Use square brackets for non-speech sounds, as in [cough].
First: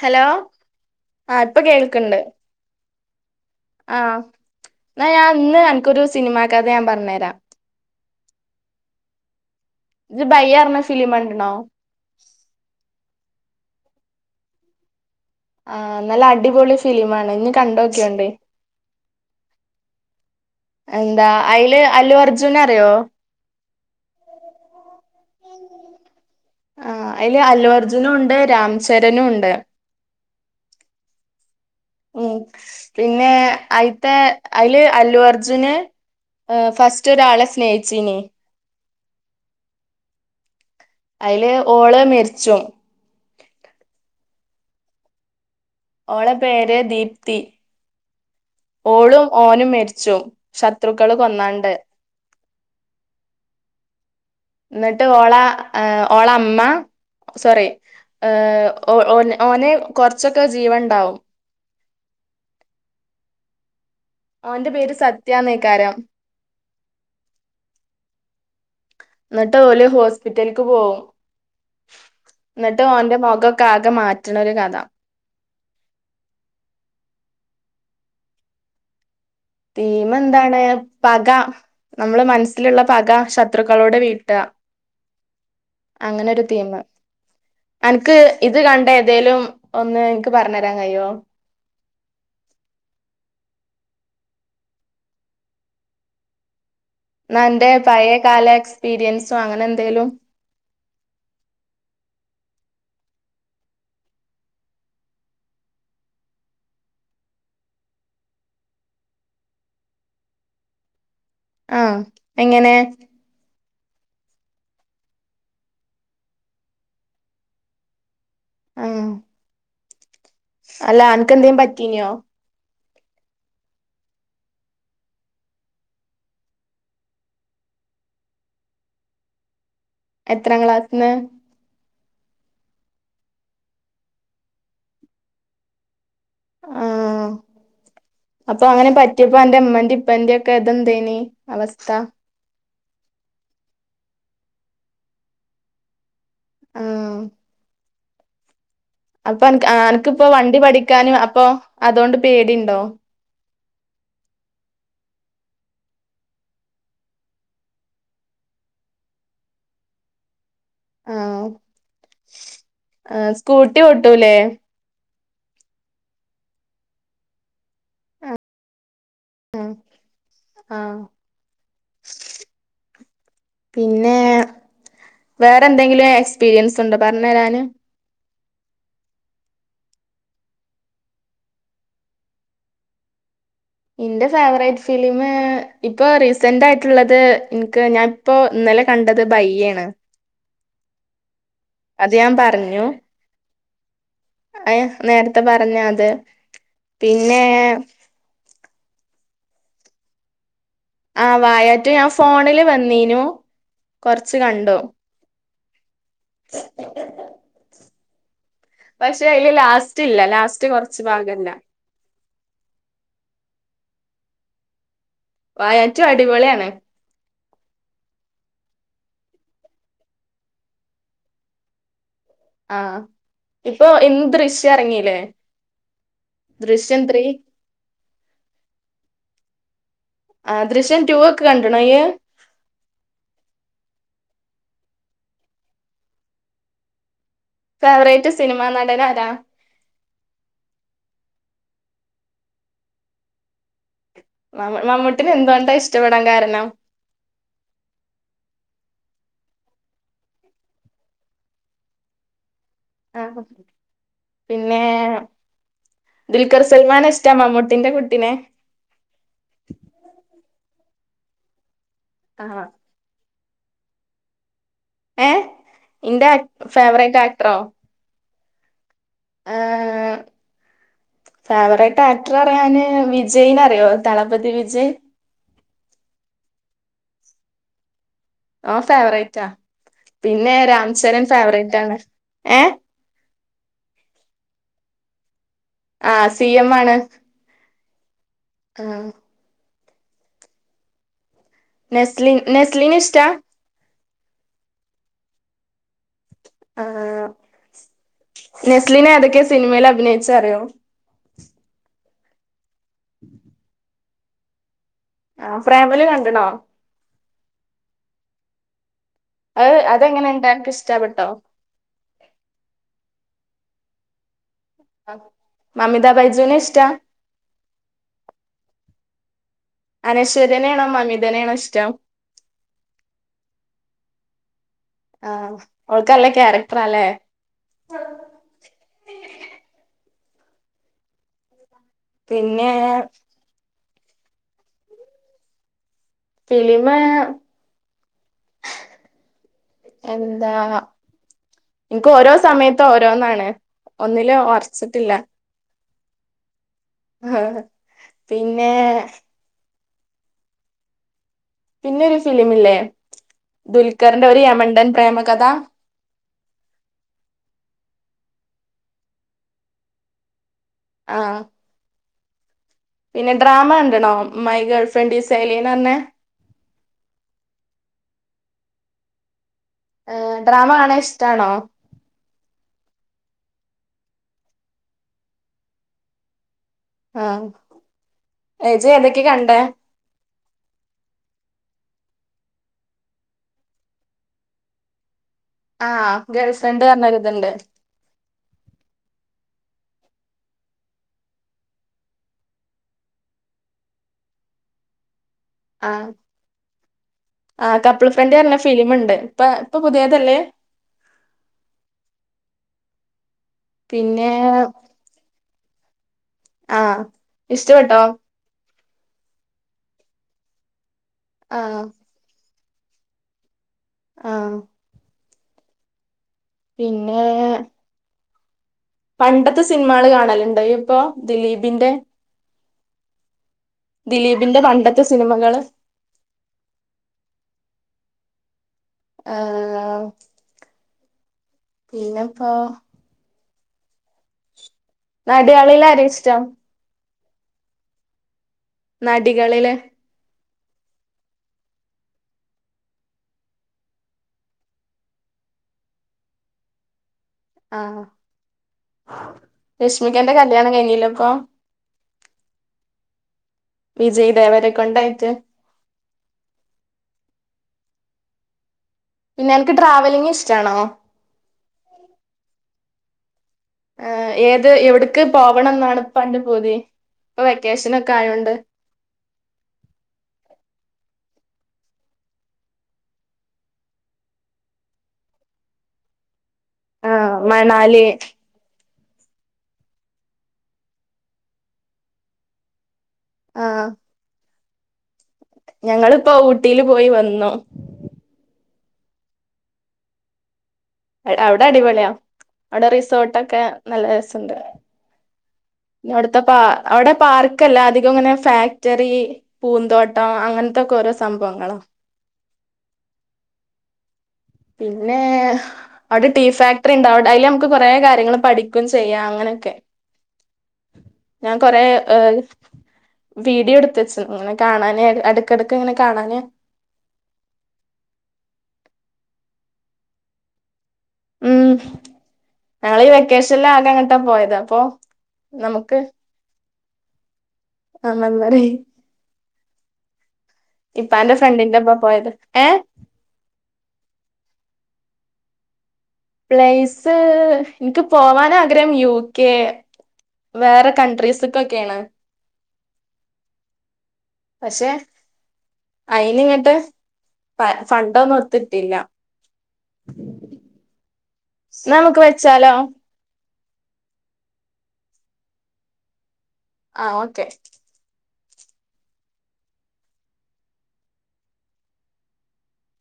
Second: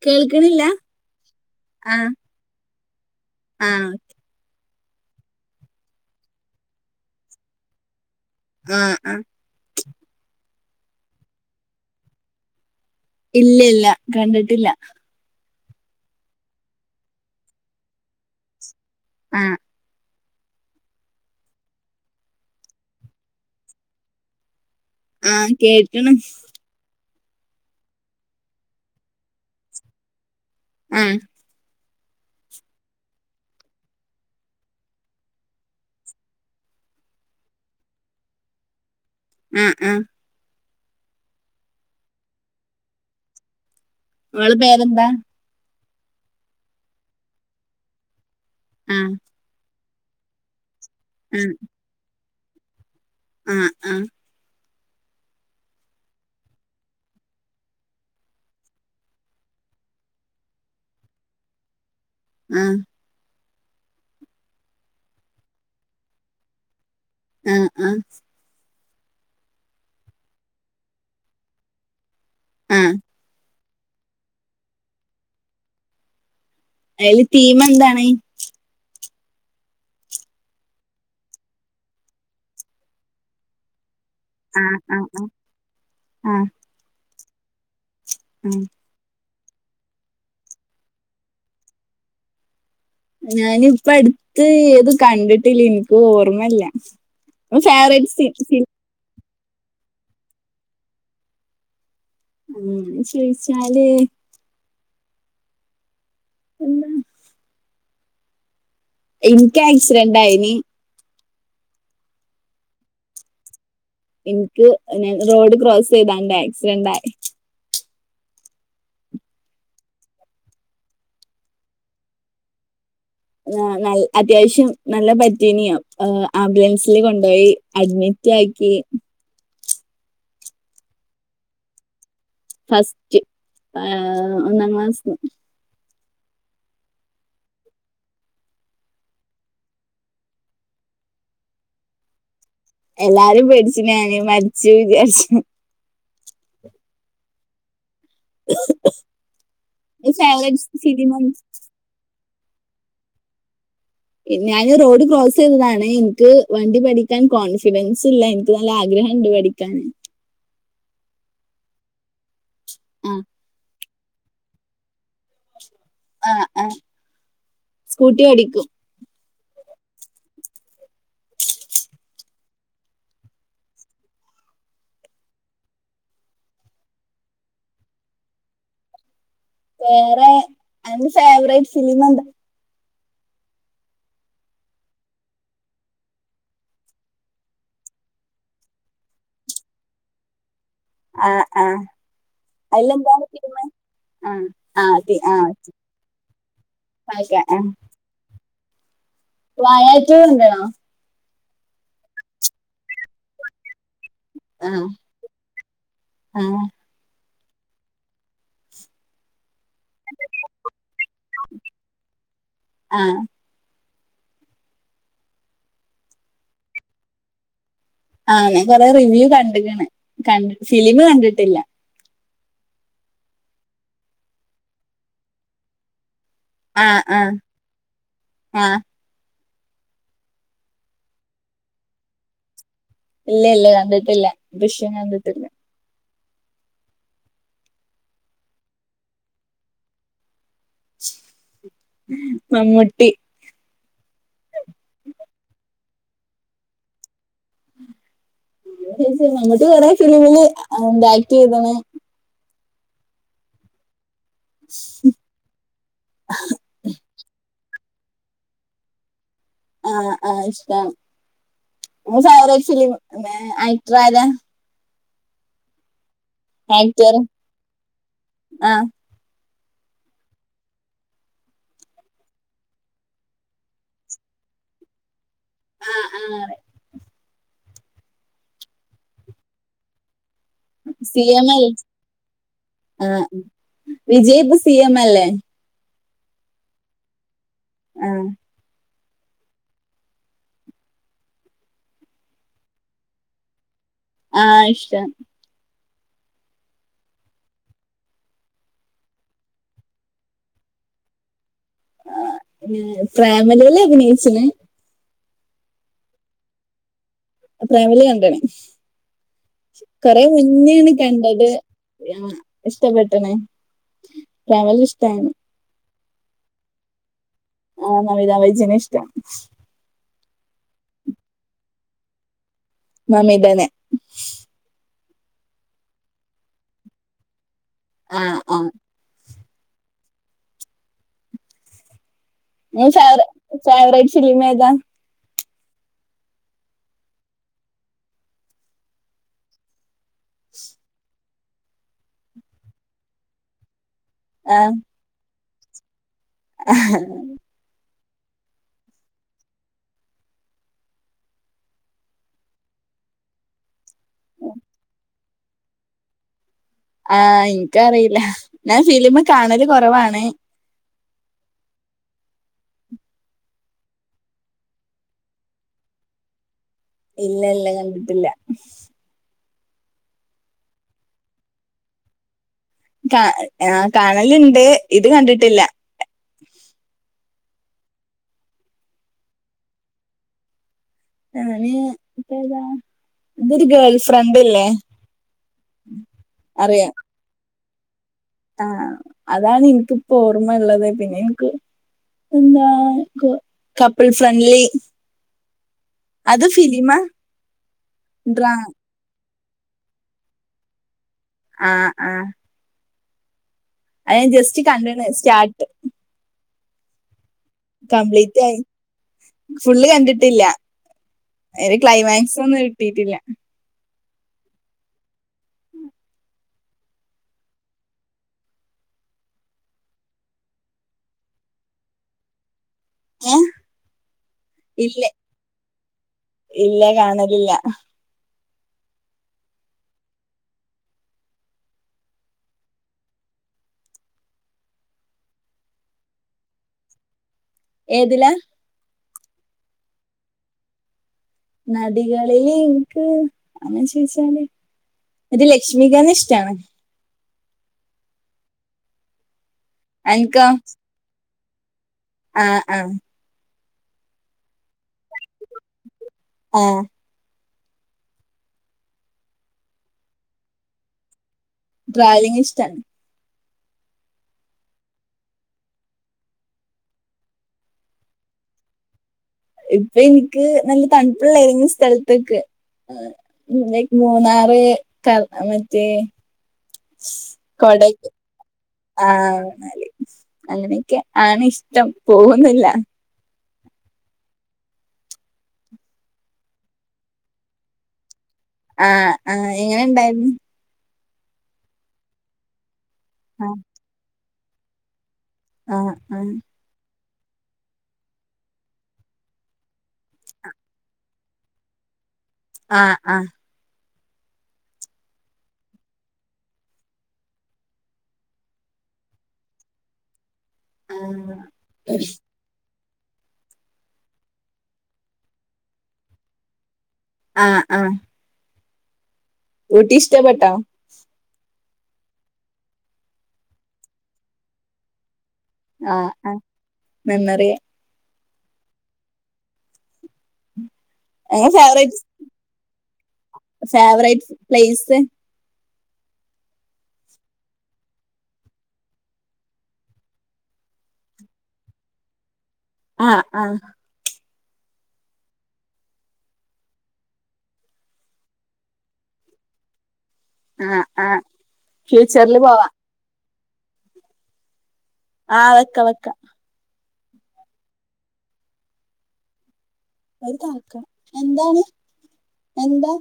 Hello കേൾക്കണില്ല ആഹ് ഇപ്പൊ ആ കേൾക്കണിണ്ട് ആ ആഹ് എന്നാ ഞാൻ ഇന്ന് അനക്കൊരു സിനിമാ കഥ ഞാൻ പറഞ്ഞേരാം ആഹ് അഹ് ഇജ്ജ് ഭയ്യേ പറഞ്ഞ ഫിലിം കണ്ടിണോ ഇല്ല ഇല്ല കണ്ടിട്ടില്ല ആഹ് നല്ല അടിപൊളി ഫിലിമാണ് ഇനി കണ്ടോക്കിയോണ്ട് ആഹ് എന്താ അയില് അല്ലു അർജുനെ അറിയോ ആഹ് കേട്ട്ണ് ആഹ് അയില് അല്ലു അർജുനും ഉണ്ട് രാംചരനും ഉണ്ട് ആഹ് ഉം പിന്നെ അയിത്തെ അയില് അല്ലു അർജുന് ഫസ്റ്റ് ഒരാളെ സ്നേഹിച്ചീനി ആഹ് ആഹ് അയില് ഓള് മെരിച്ചോം അവളെ പേരെന്താ ഓളെ പേര് ദീപ്തി ആ ഓളും ഓനും മെരിച്ചോം ശത്രുക്കള് ആ കൊന്നാണ്ട് ആഹ് ആഹ് എന്നിട്ട് ഓള ഓള അമ്മ സോറി ഓ ഓനെ കൊറച്ചൊക്കെ ജീവൻ ഉണ്ടാവും ആഹ് ഓൻ്റെ പേര് സത്യാന്നെക്കാരാം ആഹ് ആഹ് എന്നിട്ട് ഓല് ഹോസ്പിറ്റലിക്ക് പോവും ആ എന്നിട്ട് ഓന്റെ മൊകം ആകെ മാറ്റണ ഒരു കഥ അതിലെ തീമ് എന്താണ് തീമ് എന്താണ് പക നമ്മള മനസ്സിലുള്ള പക ശത്രുക്കളോടെ വീ ട്ട ആ ആ ആ ആ ആ അങ്ങനൊരു തീമ അനക്ക് ഇത് കണ്ട ഏതേലും ഒന്ന് എനിക്ക് പറഞ്ഞരാൻ കയിയോ ഞാനിപ്പ അടുത്ത് ഏത് കണ്ടിട്ടില്ല എനിക്ക് ഓർമ്മല്ല അന്ന അൻ്റെ പഴേ കാല എക്സ്പീരിയൻസോ അങ്ങനെ എന്തേലും ഉം അങ്ങനെ ചോയിച്ചാല് എന്താ എനിക്ക് ആക്സിഡന്റായിനി ആഹ് എങ്ങനെ എനിക്ക് ഞാൻ റോഡ് ക്രോസ് ചെയ്താണ്ട് ആക്സിഡന്റ് ആയി ആഹ് അല്ല അനക്ക് എന്തേം പറ്റീനിയോ ആഹ് നൽ അത്യാവശ്യം നല്ല പറ്റിനിയോ ആംബുലൻസില് കൊണ്ടോയി അഡ്മിറ്റ് ആക്കി എത്രാം ക്ലാസ്സിന്ന് ഫസ്റ്റ് ആഹ് ഒന്നാം ക്ലാസ്സ്ന്ന് ആഹ് അപ്പൊ അങ്ങനെ പറ്റിയപ്പോ അന്റെ ഉമ്മൻ്റീം ഉപ്പന്റിം ഒക്കെ ഇതെന്തേനി അവസ്ഥ എല്ലാരും പേടിച്ചു ഞാന് മരിച്ചു വിചാരിച്ച് ആഹ് [unintelligible] അപ്പൊ അനക്ക് ആഹ് എന്റെ അനക്കിപ്പോ വണ്ടി ഫേവറേറ്റ് സിനിമ പഠിക്കാനും അപ്പൊ അതോണ്ട് പേടിണ്ടോ ഞാൻ റോഡ് ക്രോസ് ചെയ്തതാണ് ഇനിക്ക് വണ്ടി പഠിക്കാൻ കോൺഫിഡൻസ് ഇല്ല നല്ല ആഗ്രഹം ഇണ്ട് പഠിക്കാൻ ആഹ് ആഹ് സ്കൂട്ടി ഓട്ടൂല്ലേ ആഹ് ആഹ് സ്കൂട്ടി ഓടിക്കും ആഹ് ആഹ് [unintelligible] [unintelligible] പിന്നെ വേറെ എന്തെങ്കിലും എക്സ്പീരിയൻസ് ഉണ്ടോ പറഞ്ഞെരാന് വേറെ എന്റെ ഫേവറേറ്റ് സിനിമ ഏതാ ഇന്റെ ഫേവറേറ്റ് ഫിലിമ് ഇപ്പൊ റീസെന്റ് ആയിട്ടുള്ളത് ഇൻക്ക് ഞാൻ ഇപ്പൊ ഇന്നലെ കണ്ടത് ബയ്യേണ് ആഹ് ആഹ് അത് ഞാൻ പറഞ്ഞു അയിലെന്താണ് ഫിലിമ് ആഹ് അത് ആഹ് തി നേരത്തെ ആഹ് പറഞ്ഞു അത് പിന്നെ വാഴ റ്റു കണ്ട്ണോ ആഹ് വായാ റ്റു ഞാൻ ഫോണില് വന്നീനു കൊറച്ച് കണ്ടു ആഹ് ആഹ് പക്ഷെ അയില് ലാസ്റ്റ് ഇല്ല ലാസ്റ്റ് കൊറച്ച് ഭാഗം ഇല്ല ആഹ് വായ റ്റു അടിപൊളിയാണ് ആഹ് ഞാൻ കൊറേ റിവ്യൂ കണ്ട്ക്ക്ണ് ക ഫിലിം കണ്ടിട്ടില്ല ആഹ് ഇപ്പൊ ഇന്ന് ദൃശ്യം ഇറങ്ങീലേ ആഹ് ആഹ് ആഹ് ആഹ് ദൃശ്യം റ്റൂ ഒക്കെ കണ്ട്ണോ ഇയ്യ് ഇല്ല ഇല്ല കണ്ടിട്ടില്ല ദൃശ്യം കണ്ടിട്ടില്ല ഫേവറേറ്റ് സിനിമ നടൻ ആരാ മമ്മൂട്ടി മ മമ്മൂട്ടിനെ എന്തുകൊണ്ടാ ഇഷ്ടപ്പെടാൻ കാരണം മമ്മൂട്ടി കൊറേ ഫിലിമില് ന്താ ആക്ട് ചെയ്ത്ണ് ആഹ് പിന്നെ ദുൽഖർ സൽമാനെ ഇഷ്ടാ മമ്മൂട്ടീന്റെ കുട്ടിനെ ആഹ് ആഹ് ഇഷ്ടാണ് നിന്റെ ആഹ് ഫേവറേറ്റ് ഫിലിം ആ ആക്ടറാരാ ഏഹ് ഇന്റെ ആക് ആക്ടറ് ആഹ് ആഹ് ഫേവറേറ്റ് ആക്ടർ പറയാന് വിജയ് നെ അറിയോ ദളപതി വിജയ് ആഹ് ആഹ് അവൻ ഫേവറേറ്റാ പിന്നെ രാംചരൻ ഫേവറേറ്റ് ആണ് ഏ ഏഹ് വിജയി ഇപ്പം സി എം അല്ലെ ആ സി എം ആണ് ആഹ് ആഹ് നസ്ലിൻ നസ്ലിനെ ഇഷ്ടാ ആ ഇഷ്ട്ടാ ആ നസ്ലിൻ ഏതൊക്കേ സിനിമയിൽ അഭിനയിച്ചു അറിയോ ആ പ്രേമലൂല് അഭിനേച്ചിന് ആ പ്രേമലൂ കണ്ട്ണോ പ്രേമലൂ കണ്ടണ് അത് കൊറേ അതെങ്ങനെണ്ട് അനക്ക് മുന്നെണ് ഇഷ്ടപ്പെട്ടോ കണ്ടത് ആ ഇഷ്ടപ്പെട്ടണ് പ്രേമലൂ ഇഷ്- മമിത ബൈജുനെ ഇഷ്ടാ ആ മമിത ബൈജുനെ ഇഷ്ടം അനശരാണോ മമിതനാണോ ഇഷ്ടം മമിതനെ ആഹ് ഓൾക്കല്ല ക്യാരക്ടറാല്ലേ ആഹ് ആഹ് പിന്നെ ങ്ങളെ ഫേവ ഫേവറേറ്റ് ഫിലിമേതാ ഫിലിമ് എന്താ ൻക്ക് ഓരോ സമയത്ത് ഓരോന്നാണ് ഒന്നില് ആ ഒറച്ചിട്ടില്ല [inaudible] പിന്നെ പിന്നെ ഒരു ഫിലിമില്ലേ ദുൽഖറിന്റെ ഒരു യമണ്ടൻ പ്രേമകഥ ആ ഇൻക്കറീല ഞാൻ ഫിലിം കാണല് കുറവാണ് ആഹ് പിന്നെ ഡ്രാമ കണ്ട്ണോ മൈ ഗേൾ ഫ്രണ്ട് ഈസ് ഏലിയൻറഞ്ഞെ ഇല്ലല്ല ഞാൻ കണ്ടിട്ടില്ല ഡ്രാമ കാണാ ഇഷ്ടാണോ കാ ആ കാണല്ണ്ട് ഇത് കണ്ടിട്ടില്ല ആ ജ് ഏതൊക്കെ കണ്ടെ ഞാന് പ്പേതാ ഇതൊരു ഗേൾ ഫ്രണ്ട്ല്ലേ ആ ഗേൾഫ്രണ്ട് പറഞ്ഞരുത്ണ്ട് ആഹ് അതാണ് നിക്കിപ്പോ ഓർമ്മള്ളത് പിന്നെ എനിക്ക് എന്താ [unintelligible] കപ്പ്ൾ ഫ്രണ്ട്ലി ആ അത് ഫിലിമാ ആ കപ്പിൾ ഡ്രാ ഫ്രണ്ട്ലിറഞ്ഞ ഫിലിമ്ണ്ട് ഇപ്പൊ ഇപ്പൊ പുതിയതല്ലേ ആ ആ അത് ഞാൻ പിന്നെ ജസ്റ്റ് കണ്ട്ണ് സ്റ്റാർ ആഹ് ഇഷ്ടപ്പെട്ടോ കംപ്ലീറ്റ് ആയി ഫുള്ള് കണ്ടിട്ടില്ല ഐന്റെ ആഹ് ക്ലൈമാക്സ് ഒന്നും കിട്ടിയിട്ടില്ല ആഹ പിന്നെ പണ്ടത്തെ സിനിമകൾ കാണലുണ്ടോയ്പ്പൊ ദിലീപിന്റെ ഏ ദിലീപിന്റെ ഇല്ല പണ്ടത്തെ സിനിമകള് ഇല്ല കാണലില്ല ആഹ് പിന്നെപ്പോ നടിയാളിൽ ആരെഷ്ടം ഏതിലാ നടികളില് നടികളിൽ ഇൻക്ക് അങ്ങനെ ചോദിച്ചാല് ഇന്ക്ക് ലക്ഷ്മികനെഷ്ടാണ് ആഹ് രശ്മികന്റെ കല്യാണം കഴിഞ്ഞില്ലേപ്പൊ ആഹ് ആഹ് വിജയ് ദേവരകൊണ്ട് ആയിട്ട് ആഹ് പിന്നെ അനക്ക് ട്രാവലിംഗിഷ്ടാണോ ട്രാവലിംഗിഷ്ടാണ് ആഹ് ഏത് എവിടക്ക് പോവണംന്നാണ് ഇപ്പം അന്റെ പൂതി ഇപ്പൊ വെക്കേഷനൊക്കെ ആയോണ്ട് ഇപ്പൊ ഇൻക്ക് നല്ല തണുപ്പ്ള്ള ഏതെങ്കിലും സ്ഥലത്ത്ക്ക് പിന്നേ ഇന്ക് മൂന്നാറ് ക മറ്റേ ആഹ് കൊടെക്ക മണാലി ആഹ്ആണ്ന്നാല് അങ്ങനെക്കാണ് ഇഷ്ടം പോവുന്നില്ല ആഹ്. ഞങ്ങള്പ്പോ ഊട്ടില് പോയി വന്നു. ആഹ് ആഹ് എങ്ങനെണ്ടായിര്ന്ന് അവിടെ അടിപൊളിയാ അവിടെ ആ റിസോർട്ടൊക്കെ നല്ല രസണ്ട്. ആ അവ്ട്ത്തെ പാ അവ്ടെ പാർക്കല്ല അധികങ്ങനെ ഫാക്ടറി പൂന്തോട്ടം അങ്ങൻത്തക്കോരോ സംഭവങ്ങളാ ആഹ് ആഹ്. പിന്നേ... അവ്ടെ ടീ ഫാക്ടറിണ്ടവ്ടെ അയില് നമ്മക്ക് കൊറേ കാര്യങ്ങള് പഠിക്കും ചെയ്യാ അങ്ങനൊക്കെ ഞാൻ കൊറേ ഏഹ് വീഡിയോട്ത്തെച്ച് ഇങ്ങനെ കാണാന് എടക്കെടക്ക്ങ്ങനെ കാണാന് ആഹ് ആഹ്. ഊട്ടിഷ്ടപ്പെട്ടോ ഉം ഞങ്ങളീ വെക്കേഷന്ല് ആകങ്ങട്ടാ പോയത് അപ്പോ ആഹ് ആഹ് മെമ്മറീ ആഹ് മെമ്മറീ ഇപ്പാന്റെ അങ്ങനെ ഫ്രണ്ടിന്റൊപ്പാ ഫേവറേറ്റ് പോയത് ഏഹ് ഫേവറേറ്റ് പ്ലേസ് പ്ലേസ് ഇന്ക്ക് പോവാനാഗ്രഹം യു കെ വേറെ കൺട്രീസ്ക്കൊകേണ്. ആഹ് ആഹ്. പക്ഷെ അയിനിങ്ങട്ട് ഫണ്ട് ഒന്നും ഒത്ത്‌ കിട്ടിയില്ല ആഹ് ആഹ്. ന്നാമ്മക്ക് ഫ്യൂച്ചറില് പോവാ വെച്ചാലോ ആഹ് വെക്ക വെക്ക. ആഹ് ഓക്കെ. ഒര് [unintelligible] എന്താണ് എന്താ?